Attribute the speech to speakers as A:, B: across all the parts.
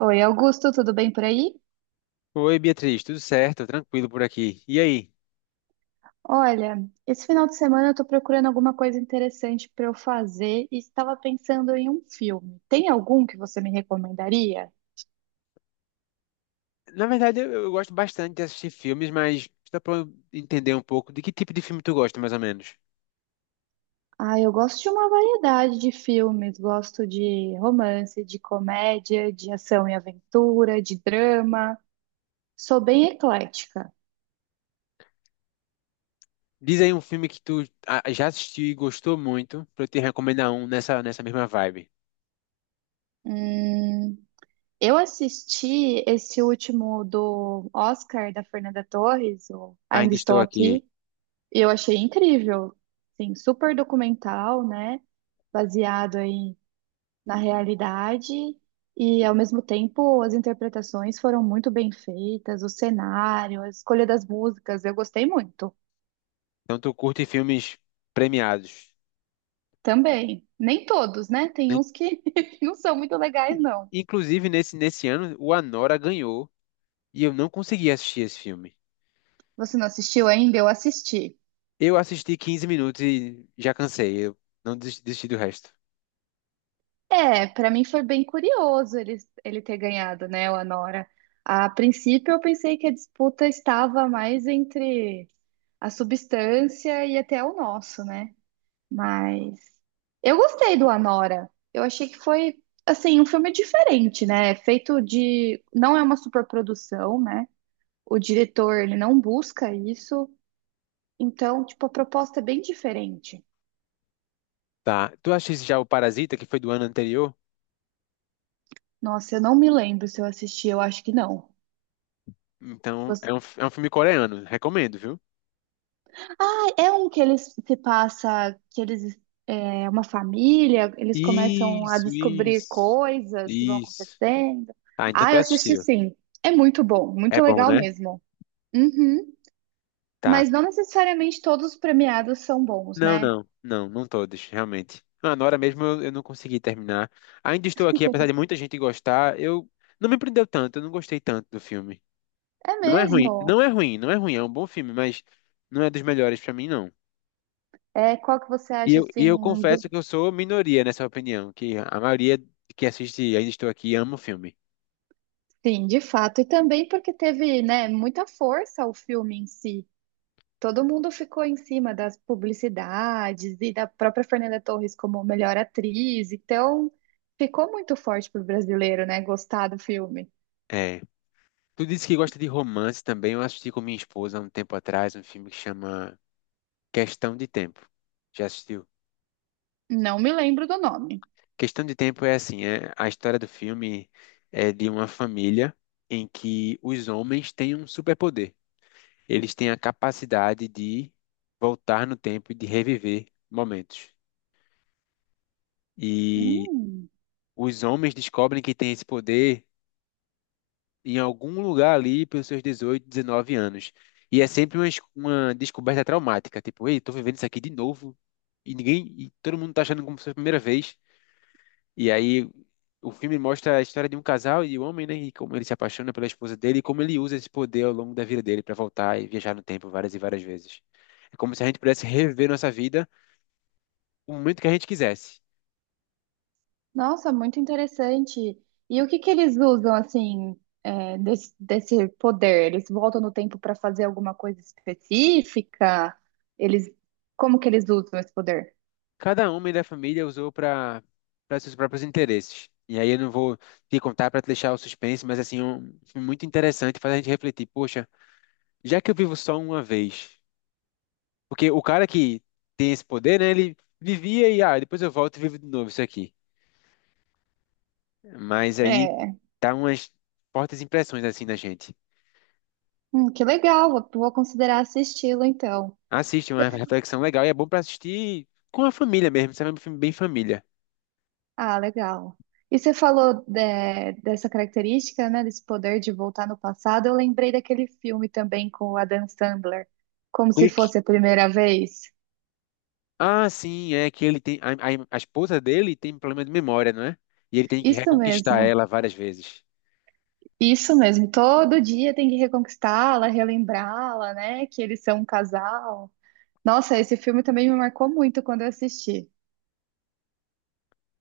A: Oi, Augusto, tudo bem por aí?
B: Oi, Beatriz, tudo certo? Tranquilo por aqui. E aí?
A: Olha, esse final de semana eu tô procurando alguma coisa interessante para eu fazer e estava pensando em um filme. Tem algum que você me recomendaria?
B: Na verdade, eu gosto bastante de assistir filmes, mas dá pra eu entender um pouco de que tipo de filme tu gosta, mais ou menos.
A: Ah, eu gosto de uma variedade de filmes. Gosto de romance, de comédia, de ação e aventura, de drama. Sou bem eclética.
B: Diz aí um filme que tu já assistiu e gostou muito, pra eu te recomendar um nessa mesma vibe.
A: Hum, eu assisti esse último do Oscar da Fernanda Torres, o Ainda
B: Ainda
A: Estou
B: estou aqui.
A: Aqui. E eu achei incrível, sim, super documental, né? Baseado aí na realidade e ao mesmo tempo as interpretações foram muito bem feitas, o cenário, a escolha das músicas, eu gostei muito.
B: Então, tu curte filmes premiados.
A: Também, nem todos, né? Tem
B: Né?
A: uns que não são muito legais, não.
B: Inclusive, nesse ano, o Anora ganhou e eu não consegui assistir esse filme.
A: Você não assistiu ainda? Eu assisti.
B: Eu assisti 15 minutos e já cansei. Eu não desisti do resto.
A: É, pra mim foi bem curioso ele, ele ter ganhado, né, o Anora. A princípio eu pensei que a disputa estava mais entre a substância e até o nosso, né? Mas eu gostei do Anora. Eu achei que foi assim um filme diferente, né? É feito de, não é uma superprodução, né? O diretor ele não busca isso, então tipo a proposta é bem diferente.
B: Tá. Tu assiste já o Parasita, que foi do ano anterior?
A: Nossa, eu não me lembro se eu assisti, eu acho que não.
B: Então, é um filme coreano. Recomendo, viu?
A: Ah, é um que eles se passa, que eles é uma família, eles começam a
B: Isso,
A: descobrir
B: isso.
A: coisas que vão
B: Isso.
A: acontecendo.
B: Ah, então
A: Ah,
B: tu
A: eu assisti
B: assistiu.
A: sim. É muito bom,
B: É
A: muito
B: bom,
A: legal
B: né?
A: mesmo. Uhum.
B: Tá.
A: Mas não necessariamente todos os premiados são bons,
B: Não,
A: né?
B: não, não, não todos, realmente. Ah, na hora mesmo eu não consegui terminar. Ainda estou aqui, apesar de muita gente gostar, eu não me prendeu tanto, eu não gostei tanto do filme.
A: É
B: Não é ruim,
A: mesmo.
B: não é ruim, não é ruim, é um bom filme, mas não é dos melhores pra mim, não.
A: É, qual que você
B: E
A: acha
B: eu, e
A: assim
B: eu
A: do...
B: confesso que eu sou minoria nessa opinião, que a maioria que assiste Ainda Estou Aqui ama o filme.
A: Sim, de fato. E também porque teve, né, muita força o filme em si. Todo mundo ficou em cima das publicidades e da própria Fernanda Torres como melhor atriz, então ficou muito forte pro brasileiro, né? Gostar do filme.
B: É. Tu disse que gosta de romance também. Eu assisti com minha esposa há um tempo atrás um filme que chama Questão de Tempo. Já assistiu?
A: Não me lembro do nome.
B: Questão de Tempo é assim, é a história do filme é de uma família em que os homens têm um superpoder. Eles têm a capacidade de voltar no tempo e de reviver momentos. E
A: Hum,
B: os homens descobrem que têm esse poder em algum lugar ali pelos seus 18, 19 anos. E é sempre uma descoberta traumática, tipo, ei, tô vivendo isso aqui de novo, e ninguém, e todo mundo tá achando como se fosse a primeira vez. E aí o filme mostra a história de um casal e o homem, né, e como ele se apaixona pela esposa dele e como ele usa esse poder ao longo da vida dele para voltar e viajar no tempo várias e várias vezes. É como se a gente pudesse reviver nossa vida no momento que a gente quisesse.
A: nossa, muito interessante. E o que que eles usam assim é, desse poder? Eles voltam no tempo para fazer alguma coisa específica? Eles, como que eles usam esse poder?
B: Cada homem da família usou para seus próprios interesses. E aí eu não vou te contar para te deixar o suspense, mas assim, um filme muito interessante, faz a gente refletir, poxa, já que eu vivo só uma vez, porque o cara que tem esse poder, né, ele vivia e depois eu volto e vivo de novo isso aqui. Mas aí
A: É,
B: dá umas fortes impressões assim na gente.
A: que legal. Vou considerar esse estilo então.
B: Assiste, é uma reflexão legal e é bom para assistir com a família mesmo, sabe? É um filme bem família.
A: Ah, legal. E você falou dessa característica, né, desse poder de voltar no passado. Eu lembrei daquele filme também com o Adam Sandler, como se
B: Clique.
A: fosse a primeira vez.
B: Ah, sim, é que ele tem. A esposa dele tem problema de memória, não é? E ele tem que
A: Isso
B: reconquistar
A: mesmo,
B: ela várias vezes.
A: isso mesmo. Todo dia tem que reconquistá-la, relembrá-la, né, que eles são um casal. Nossa, esse filme também me marcou muito quando eu assisti.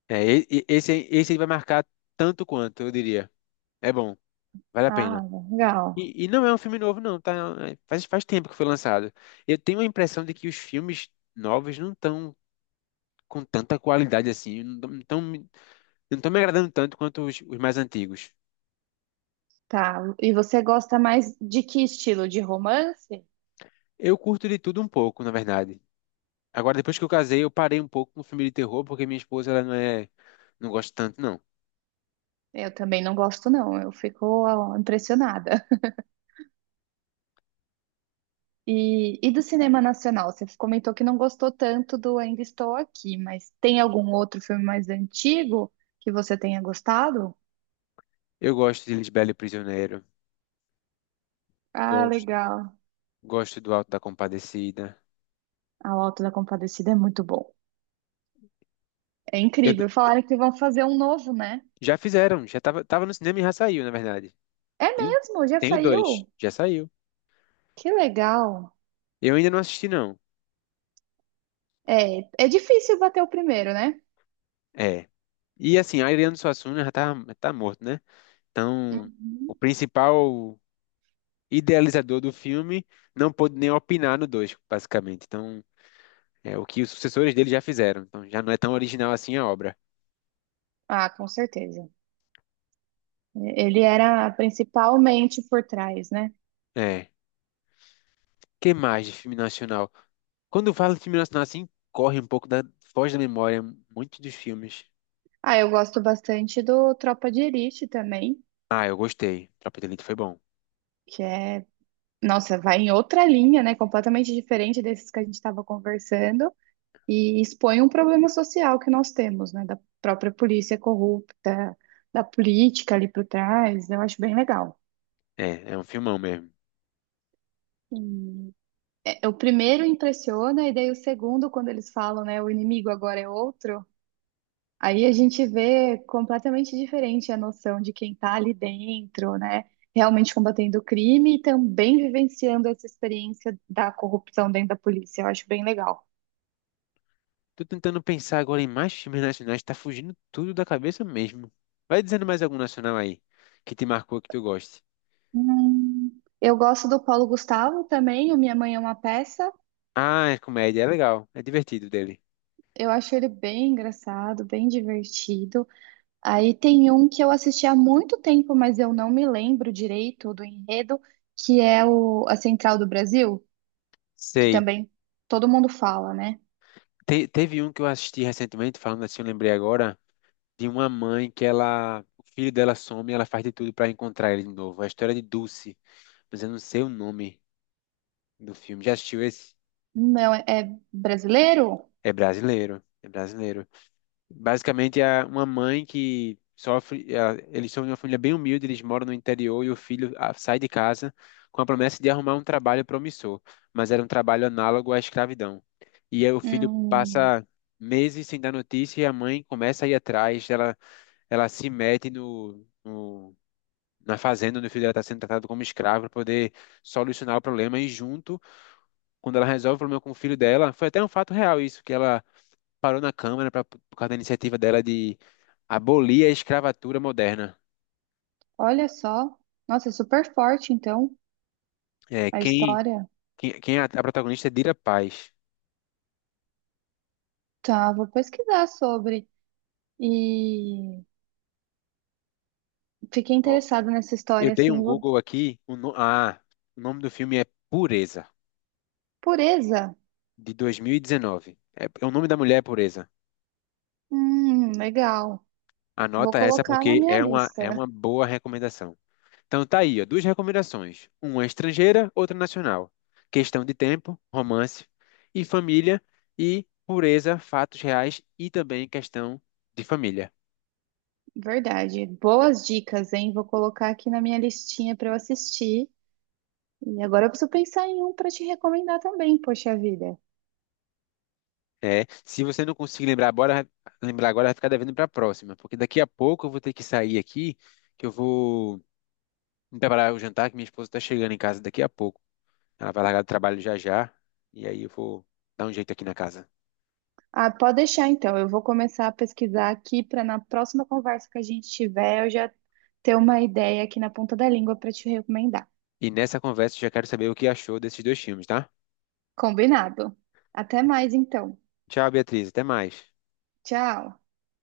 B: É, esse vai marcar tanto quanto, eu diria. É bom, vale a
A: Ah,
B: pena.
A: legal.
B: E não é um filme novo, não, tá? É, faz tempo que foi lançado. Eu tenho a impressão de que os filmes novos não estão com tanta qualidade assim, não tão me agradando tanto quanto os mais antigos.
A: Tá. E você gosta mais de que estilo? De romance?
B: Eu curto de tudo um pouco, na verdade. Agora, depois que eu casei, eu parei um pouco com filme de terror, porque minha esposa, ela não é, não gosta tanto, não.
A: Eu também não gosto, não. Eu fico ó, impressionada. E do cinema nacional? Você comentou que não gostou tanto do Ainda Estou Aqui, mas tem algum outro filme mais antigo que você tenha gostado?
B: Eu gosto de Lisbela e o Prisioneiro,
A: Ah,
B: gosto,
A: legal.
B: gosto do Alto da Compadecida.
A: A O Auto da Compadecida é muito bom. É
B: Eu-
A: incrível. Falaram que vão fazer um novo, né?
B: Já fizeram, tava no cinema e já saiu, na verdade.
A: É
B: Tem
A: mesmo? Já
B: Tem o dois,
A: saiu?
B: já saiu.
A: Que legal.
B: Eu ainda não assisti, não.
A: É, é difícil bater o primeiro, né?
B: É. E assim, Ariano Suassuna tá morto, né? Então, o
A: Uhum.
B: principal idealizador do filme não pôde nem opinar no dois, basicamente. Então, é o que os sucessores dele já fizeram. Então, já não é tão original assim a obra.
A: Ah, com certeza. Ele era principalmente por trás, né?
B: É. Que mais de filme nacional? Quando eu falo de filme nacional, assim, corre um pouco da, foge da memória muitos dos filmes.
A: Ah, eu gosto bastante do Tropa de Elite também,
B: Ah, eu gostei. Tropa de Elite foi bom.
A: que é, nossa, vai em outra linha, né? Completamente diferente desses que a gente estava conversando e expõe um problema social que nós temos, né? Da própria polícia corrupta, da política ali por trás. Eu acho bem legal.
B: É, é um filmão mesmo.
A: E, é, o primeiro impressiona e daí o segundo, quando eles falam, né? O inimigo agora é outro. Aí a gente vê completamente diferente a noção de quem está ali dentro, né? Realmente combatendo o crime e também vivenciando essa experiência da corrupção dentro da polícia. Eu acho bem legal.
B: Tô tentando pensar agora em mais filmes nacionais, tá fugindo tudo da cabeça mesmo. Vai dizendo mais algum nacional aí, que te marcou, que tu goste.
A: Eu gosto do Paulo Gustavo também, o Minha Mãe é uma Peça.
B: Ah, é comédia, é legal, é divertido dele.
A: Eu acho ele bem engraçado, bem divertido. Aí tem um que eu assisti há muito tempo, mas eu não me lembro direito do enredo, que é o A Central do Brasil, que
B: Sei.
A: também todo mundo fala, né?
B: Teve um que eu assisti recentemente, falando assim, eu lembrei agora, de uma mãe que ela, o filho dela some e ela faz de tudo pra encontrar ele de novo. A história de Dulce, mas eu não sei o nome do filme. Já assistiu esse?
A: Não, é, é brasileiro?
B: É brasileiro, é brasileiro. Basicamente é uma mãe que sofre, eles são de uma família bem humilde, eles moram no interior e o filho sai de casa com a promessa de arrumar um trabalho promissor, mas era um trabalho análogo à escravidão. E aí o filho
A: Hum,
B: passa meses sem dar notícia e a mãe começa a ir atrás, ela se mete no, no na fazenda onde o filho dela está sendo tratado como escravo para poder solucionar o problema e junto, quando ela resolve o problema com o filho dela, foi até um fato real isso, que ela parou na Câmara pra, por causa da iniciativa dela de abolir a escravatura moderna.
A: olha só. Nossa, é super forte, então,
B: É,
A: a história.
B: quem é a protagonista é Dira Paz.
A: Tá, vou pesquisar sobre. E fiquei
B: Ó,
A: interessada nessa
B: eu
A: história,
B: dei
A: assim,
B: um
A: vou
B: Google aqui, o, no- ah, o nome do filme é Pureza,
A: Pureza?
B: de 2019. É, o nome da mulher é Pureza.
A: Legal. Vou
B: Anota essa
A: colocar na
B: porque
A: minha
B: é uma
A: lista.
B: boa recomendação. Então tá aí, ó, duas recomendações. Uma estrangeira, outra nacional. Questão de tempo, romance e família e pureza, fatos reais e também questão de família.
A: Verdade. Boas dicas, hein? Vou colocar aqui na minha listinha para eu assistir. E agora eu preciso pensar em um para te recomendar também, poxa vida.
B: É, se você não conseguir lembrar agora vai ficar devendo para a próxima, porque daqui a pouco eu vou ter que sair aqui, que eu vou me preparar o jantar, que minha esposa está chegando em casa daqui a pouco. Ela vai largar do trabalho já já, e aí eu vou dar um jeito aqui na casa.
A: Ah, pode deixar então. Eu vou começar a pesquisar aqui para na próxima conversa que a gente tiver, eu já ter uma ideia aqui na ponta da língua para te recomendar.
B: E nessa conversa eu já quero saber o que achou desses dois filmes, tá?
A: Combinado. Até mais então.
B: Tchau, Beatriz, até mais.
A: Tchau.